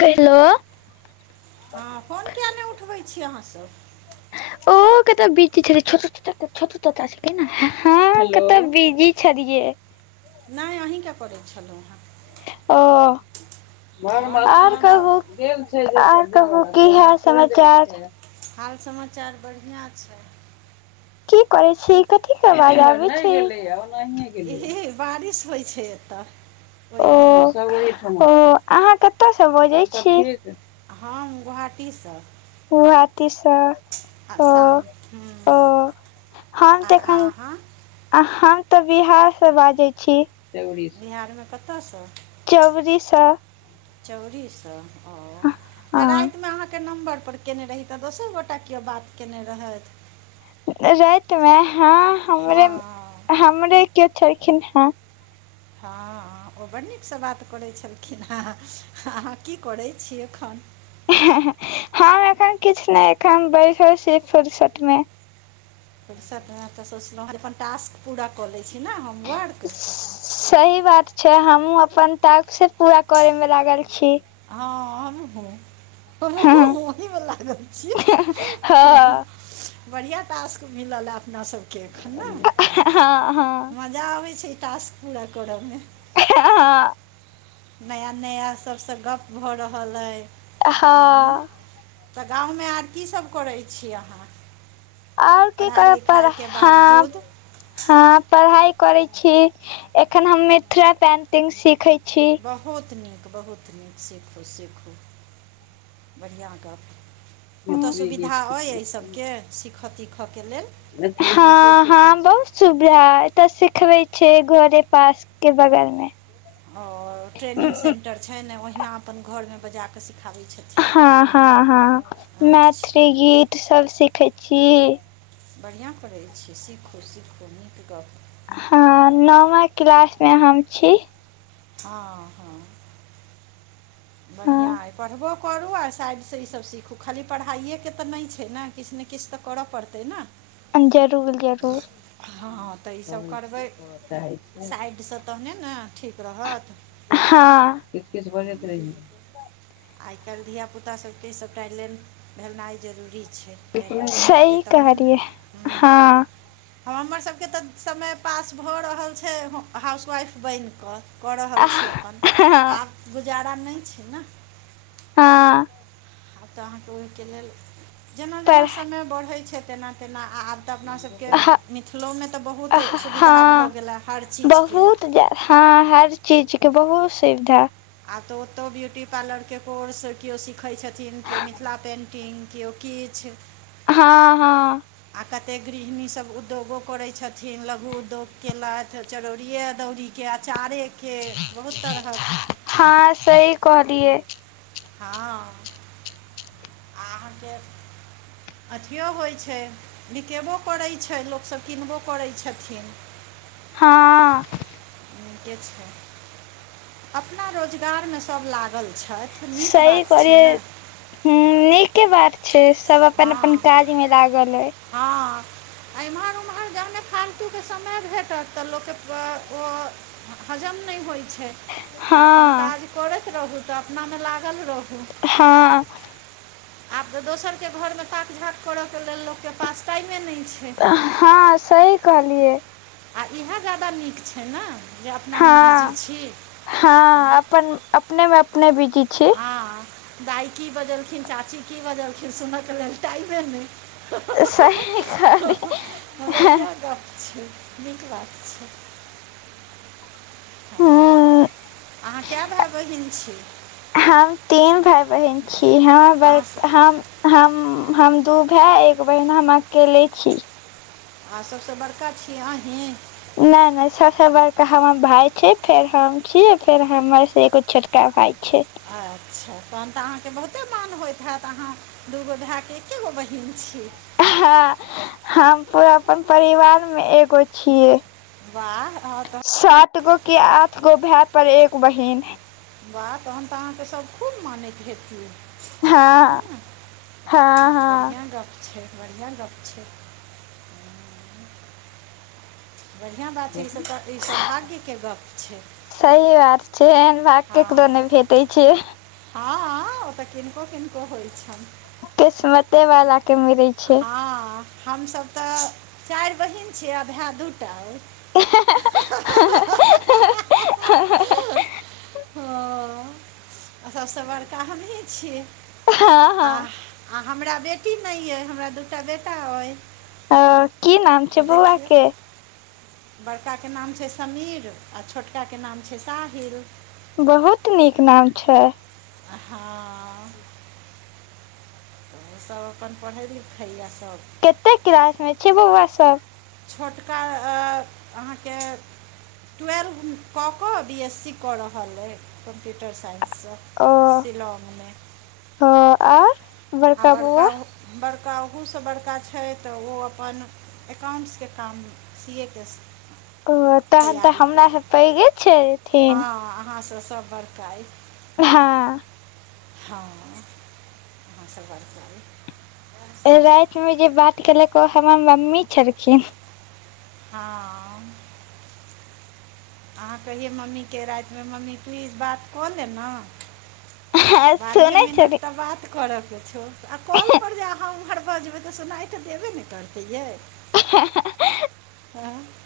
तै हाँ फोन किया ने उठबै छी अहाँ सब। उहो कतो बीजी छलै छोटू चच्चा के छोटू चच्चा छिये कही ने हाँ कता बिजी छलिये। नै अहीं के करै छलौ हें। ओ आओर आर बताउ कहु। आर कहु कि हाल-समाचार। हाल-समाचार बढ़िया छै। की करै छी, कथी के अवाज आबै छै। ई बारिश होय छै एतऽ ओय ओ के। ओ अहाँ कता से बाजै छी। हम गुहाटी से। गुहाति से। आसाम हूँ आर आहाँ। आ हम तऽ बिहार से बाजै छी। बिहारमे कतयसँ चौरि से। चौरि से हां हँ राएत मे अहाँ के नम्बर पर केने रही तऽ दोसर गोटा कियो बात केने रहैथ। राएत मे हाँ। हाँ। हमरे कियो छलखिन हें। हाँ ओ बड़ निक से बात करै छलखिन हें, अहाँ कि करै छी एखन। हम एखन किछ नै एखन बैसल छी फुर्सत मे। फुरसत मे तऽ सोचलौ हय जे अपन टास्क पूरा कऽ लै छी ने होमवर्क। सही बात छै हमु अपन टाक्से पूरा करै मे लागल छी। हाँ हमहु। हँ हमहु ओहि मे लागल छी, हँ हां। हँ बढ़ियाँ टास्क मिलल अय अपना सब हाँ-हाँ। जाबै छै टास्क पूरा करऽ मे। हाँ। नया-नया सबसे गप्प भऽ रहल अय हुं। हँ तऽ गाँव मे आब कि सब करै छी अहाँ। और कि पढ़ाइ करब पर लिखाइके हाँ, बावजूद हाँ पड़हाय करै छी। एखन हम मिथला पेटिंग सीखै छी। बहुत नीक, बहुत नीक सीखु-सीखु। बढ़ियाँ गप्प ओता सुविधा अय ए सबके सीखऽ तीखऽ के लेल। हाँ-हाँ बहुत सुविधा अय एतऽ सिखबे छै घरे पास के बगल मे। और ट्रेनिंग सेन्टर छै न ओहिना अपन घरमे बजाकऽ सिखाबैत छथिन। हँ -हँ -हँ अच्छा मैथिली गीत सब सिखैय छी ए। बढ़िआ करैय छी सीखू -सीखू नीक गप्प। हाॅं नमा क्लास में हम छी। हँ हँ। बढ़िआ हँ अइ पढ़बो करू आ साइडसऽ ईसभ सीखू खाली पढ़ाइएके तऽ नहि छैय ने किछ ने किछ तऽ। करऽ पड़तैय ना। जरूर जरूर [unintelligible] हॅं हॅं ईसभ करबैय साइड सऽ। तबे न ठीक रहत तऽ। हाॅं। आइ काल्हि धियापुतासभके सभटा लेन भेनाइ जरूरी छैय। सही कहलियै हाॅं। हमरसभके तऽ समय पास भऽ रहल छै, हाउसवाइफ बैन कऽ। कऽ रहल छी अपन हँ आब गुजारा नहि छैय न। हाॅं। आब तऽ अहाँके ओहिके लेल जेना जेना पर समय बढ़ै छै तेना तेना आब ‌ तऽ अपना सबके ह मिथिलो में तऽ बहुत सुविधा भऽ हँ गेला हर चीज के। बहुत हँ हर चीज के बहुत सुविधा। आब तऽ ओतो ब्यूटी पार्लरके कोर्स केओ सीखै छथिन, किओ मिथिला पेन्टिंग केओ किछ। हँ हँ। आ कते गृहिणी सब उद्यो गो करै छथिन, लघु उद्योग केलथ चरौड़िये, अदौड़ी। के अँचारेके बहुत तरहक। हाॅं सही कहलियैं। हाॅं ‌ अहाँके। अथियों होइ छै बिकेबों करै छैं लोकसभ किनबो करैत छथिन। हँ। नीके छैं, अपना रोजगार में सभ लागल छय। सही करिये। हम्म नीके बात छै सब अपन अपन काज में लागल एइ। [inaudible] अईएम्हर ओम्हर जामे फालतूके समय भेटत तऽ लोकके प व। हजम नैय होइ छै आ अपन हँ काज करैत रहू तऽ अपना में लागल रहू। हाॅं। जो दोसर के घर में ताक झाक करऽ के लेल लोकके पास टाइमे नै छै। हाॅं सही कहलियै। आ इहे ज्यादा नीक छै न जे अपना में बिजी छी। हाॅं अपन, अपने में अपने बिजी छी। हाॅं दाइ की बजलखिन, चाची की बजलखिन सुनय के लेल टाइमे नैय। ह-ह-ह-ह-ह, सही ह-ह हमर कहलियै इहे गप छै। निक बात छे। हां, हूँ अहाँ कै भैय बहिन छी। हम तीन भाय बहिन छी, हॅं अहाँ बड़ स- हम हम - हम दू भै एक बहिन हम अकेले छी। आ सबस बड़का छी अही? नैय नैय सबसे बरका हमर भाय छै फेर हम छीय फेर हमर से एगो छोट का भाई छैय। अच्छा तहन तऽ अहाँके बहुते मान होएत हेत अहाँ‌। दूगो भैऽ के एके गो बहीन छी। हँ हम पूरा अपन परिवार मे एगो छियै। वाह आहाँ तऽ सात गो कि आठ गो भैऽ पर एक बहिन वाह तहन तऽ अहाँके सब खूब मानैत हेति। हँ हँ हँ बढ़िआँ गप छै बढ़िआँ गप छै बढ़िआँ बात छै ई सब तऽ ई सौभाग्यके गप छै। सही बात छै एहन भाग केकरो हँ नहि भेटै छै हँ ओतऽ किनको-किनको होइ छनि। किस्मते वाला के मिलै छै हँ हमसब तऽ चारि बहिन छीयै आ भैऽ दूटा अई हँ हं हँ हं हं हँ हँ सबसँ बड़का हमही छी हँ आ हँ आ हमरा बेटी नहि यैऽ हमरा दू टा बेटा अय अ की नाम छै बौआ देखियौ के बड़का के नाम छै समीर आ छोटका के नाम छै साहिल बहोत नीक नाम छै आ हाँ सब अपन पढ़ै लिखैए सब कतै क्लास मे छै बौआ सब छोटका अ अहाँके टूवेल्व कऽ कऽ बी एस सी कऽ रहल अइ कम्प्यूटर साइंस सँ शिलोंग में हँ आर आ बड़का ऊ बड़का ओहूसँ बड़का छैय तऽ ओ अपन एकाउंट्स के काम सी ए के स ओ तहन तऽ हमरा सऽ पैघे छै हँ अहाँ सऽ सब बड़का अइ हँ हँ आहाँ सऽ बड़का अइ ओए राइत मे जे बात केलक ओ हमर मम्मी छलखिन हँ अहाँ कहियै मम्मी के राइतमे मम्मी तूही बात कऽ ले नऽ बारहे सुनै मिनट छली तऽ बात करऽ के छौ आ कॉल पर जे अहाँ ओम्हर बजबै तऽ सुनाइ तऽ देबे न करतैै यै हँ हँ ए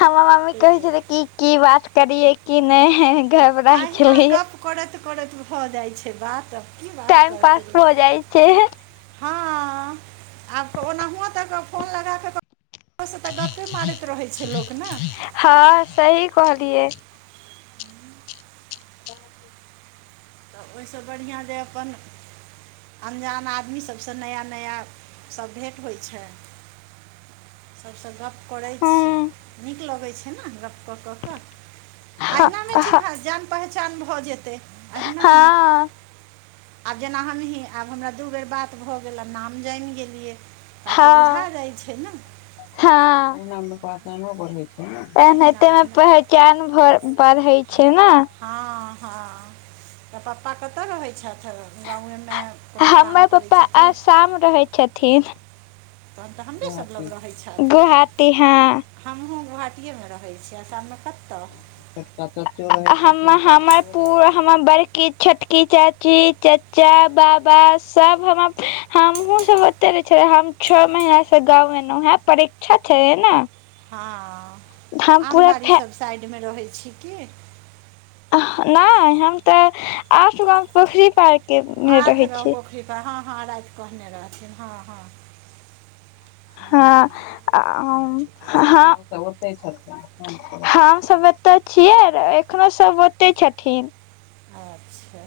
हमर मम्मी कहै दुआरे छलै कि की बात करियै की नहि है घ अहिना गप करैत-करैत भऽ जाइ छै बात की बात टाइम करतै पास भऽ लोक जाइ छै हँ आब कऽ ओनाहू तऽ फोन लगा कऽ रोसँ तऽ गप्पे मारैत रहैत छै लोक न। हँ सही कहलियै। आ ओहिसँ बढ़िआँ जे अपन अनजान आदमी सबसँ नया-नया सब भेँट होइ छै। सबसँ गप्प करै छी, हूँ नीक लगै छै न गप्प क कऽ कऽ। हँ अहिना मे चिन्हल जान पहचान भए जेतय अहिना। हँ आब जेना हमहीँ, आब हमरा दू बेर बात भऽ गेल, आब नाम जानि गेलियै। तऽ आब त बुझा जाइ छै न। हं अहिना एनहैते में अहिना पहैत कैन भर पढ़ईं छै न। हँ-हँ त पप्पा कतऽ रहै छथि है गाउए में। हमर पापा आशाम रहै छथिन। तहन तऽ हमरे सब लग रहै छथि गोहाटी हँ। हमहुँ गोहाटीएमे रहै छी, आशाम मे कतऽ। [inaudible] हम हमर पू हमर बड़की, छोटकी, चाची, चच चा बाबा सब हम हमहुं सब ओते रहे छलियै, हम छौ महीना से गाँव एलौं हैं परीक्षा छैलय न। हँ आमबाड़ी फै सब साइडमे रहै छी की। अह नहि हम तऽ आठ गाँव पोखरी पार के मे आठ रहै गाँंव छी पोखरि पर हँ-हँ, राति कहने रहथिन हँ- हँ। हूँ, हूँ, हँ अ ठीके ओे हं हम सब एतऽ छियै र, एखनो सब ओतय छथिन। छै अच्छा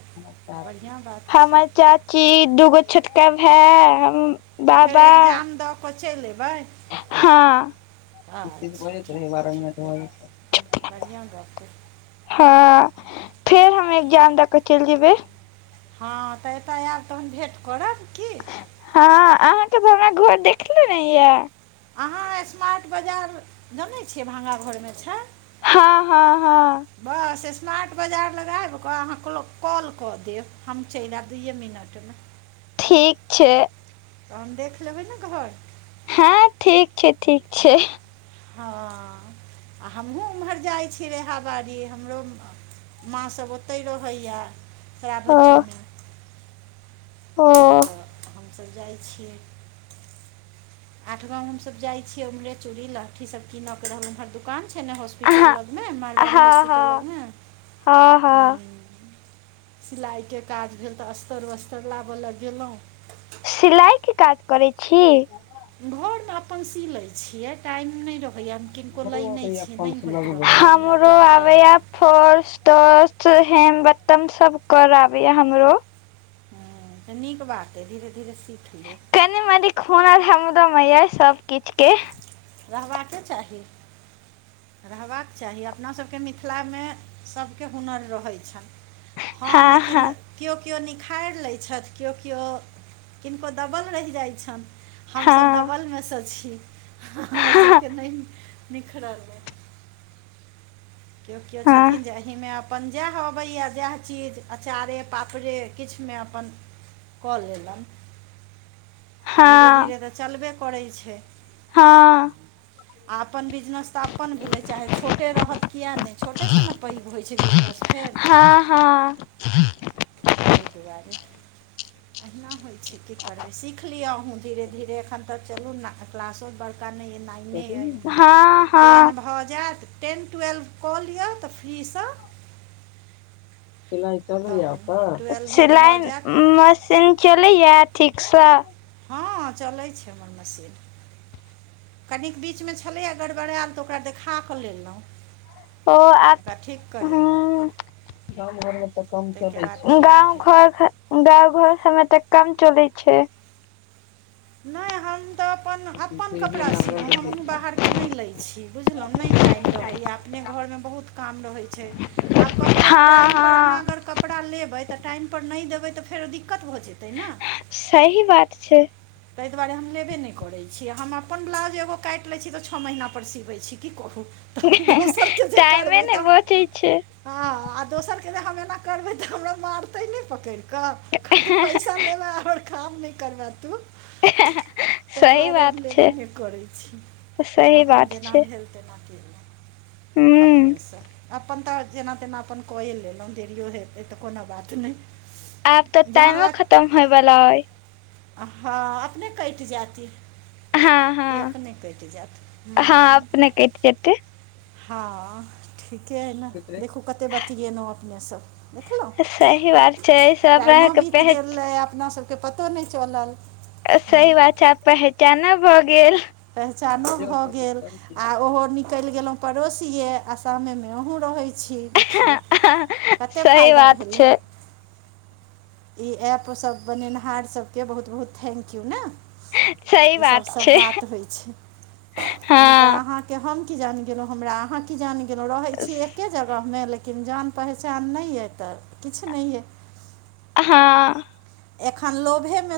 बढ़िआँ बात छै हमर चाची, दूगो छोटका भैए, हम। त फेर बाबा एक्जाम दऽ कऽ चलि एबै। हँ। बढ़ियां गप। हँ फेर हम एग्जाम द क चलि जेबै। हँ त एतऽ ऐब तहन भेंट करब की। हँ अहाँके तऽ हमरा घर देखले नहि यैं। अहाँ स्मार्ट बाजार जनै छियै भांगाघरमे छै। हँ- हँ -हँ बस स्मार्ट बाजार लग आबि कऽ, अहाँ क्ल कॉल कऽ देब, हम चलि आयब दुइए मिनट मे। ठीक छै। तहन देख लेबै ने घर। हैं ठीक छै- ठीक छै। हँ आ हमहूँ ओम्हर जाइ छी, रेहा बाड़ी हमरो माँ सब ओतहि रहैए तरा ओ भट्ठी मे। ओ तऽ हमसब जाइ छियै। आठ गांव हम सब जाय छियै, उमहरे चूड़ी, लहठी सब कीन के रहल, उम्हर दुकान ने हॉस्प स्पिटल अहाँ लग में, मारवाड़ी हँ हॉस्पिटल लग हँ में। हँ हँ सिलाइके काज भेल त, अस्तर-वस्तर लाबय ल गेल‌ऊ। सिलाइ के काज करै छी। घरमे अपन सी लै छियै, टाइम नहि रहैए न। किनको लै नहि छियेन, नहि होइत रहैय हमरा कैल टाइमपर। फॉल्स टस हेम बटन सब कर आबे य हमरो। हँ, तऽ नीक बात अइ धीरे धीरे सीख लेब। कनि मनी हुनर हमरो मै अय सब किछ के। रहबाके चाही। रहबाक चाही, अपनासभके मिथिलामे सभके हुनर रहैत छनि। हँ लेकिन केओ -केओ निखारि लैत छथि, केओ- केओ किनको दबल रहि जाइत छनि। हमसभ हँ दबलमे स छी, हँ हमरसभके नहि निखरल अइ केओ -केओ हँ छथिन जे एहिमे अप अपन जैह अबय जैह चीज अचारे पापड़े किछुमे अपन कऽ लेलन आ धीरे- हँ धीरे तऽ चलबे करय छै। हँऽ आ अपन बिजनेस त अपन भेलै चाहे छोटे रहत कियै नै छोटेसँ ने पैघ होय छै, बिजनेस फेर हँ -हँ तैय दुआरे, अहिना होय छै की करबै सीख सीखलिय अहूँ धीरे- धीरे, अखन त चलू न क्लासो बड़का नैय नहि। नै अय हँ हँ टेन हँ भऽ जैत टेन टुवेलभ कऽ लिय तऽ फ्री स सिलाइ चलय ये तहन ओत, ट्वेल्वो भऽ सिलाइ जायत मशीन चलैया ठीकस। हँ चलै छै हमर मशीन। कनि बीचमे छलै गड़बड़ेल, तऽ ओकरा देखा कऽ लेलोंह। ओ अप ओकरा ठीक करैलों। गाम घर मे तऽ कम चलय बाद छै ठीक गांव भेल घर गाँव घर सबमे तऽ कम चलै छै। नैय हम तऽ अपन -अपन। कपड़ा सिलों, हमहुँ बाहरके नहि लै छी, बुझलहुँ नहि टाइम रहैया, अपने घरमे बहुत काम रहै छै आब ककरो हँ टाइम पर अहाँ हँ अगर कपड़ा लेबै तऽ टाइम पर नैय देबै, तऽ फेर दिक्कत भऽ जेतै ने। सही बात छै। तैय दुआरे हम लेबे नै करैय छी, हम अपन ब्लाउज एगो काइट लैय छी, तऽ छः महीनापर सिबैय छी की कहू। दोसरके जे टाइमे करबै नहि तऽ बचै छै हँ आ दोसरके जे हम एना करबै तऽ, हमरा मारतै नैय पकड़ कऽ कहतै पैसा लैबे हमर काम नै करबे तू ह ह ह तै दुआरे हम लेबे नय करैय छी, सही अपन बात जेना छै भेल तेना केलु। हूँ अपनेस अप हम तऽ जेना तेना अपन कये लेलोंह, देेरियो हेतै तऽ कोनो बात नै। आब तऽ टाइमो खतम होय बला अय। हँ अपने कैट जेत इ। हँ ई हँ अपने कटि जैत हँ हूंऽ अपने कटि जेतै हँऽ ठीके अय न, देखू कते बतिएनउ अपने सब। देखलौं, सही बात छै एहिसँ अपना टाइमो आरके बीत पहच गैलै अपना सबके पतो नैय चलल। सही बात छै, आब पहचानो भऽ गेल। पहचानो भऽ गेल आ ओहो नीक निकल गेलौ पड़ोसिये आसामे मे अहू रहय छी। देखियौ कतय सही फायदा बात भेलै। छै ई ऐप सब बनैनहार सबके बहुत-बहुत थैंक यू नै। सही बात छै। त होय छै नै तै हँ अहां के हम कीजन गेलौ, हमरा अहां कीजन गेलौ रहय छी एके जगह मे लेकिन जान पहचान नै यै तऽ किछ नै यै। हां। ऐखन लोभे मे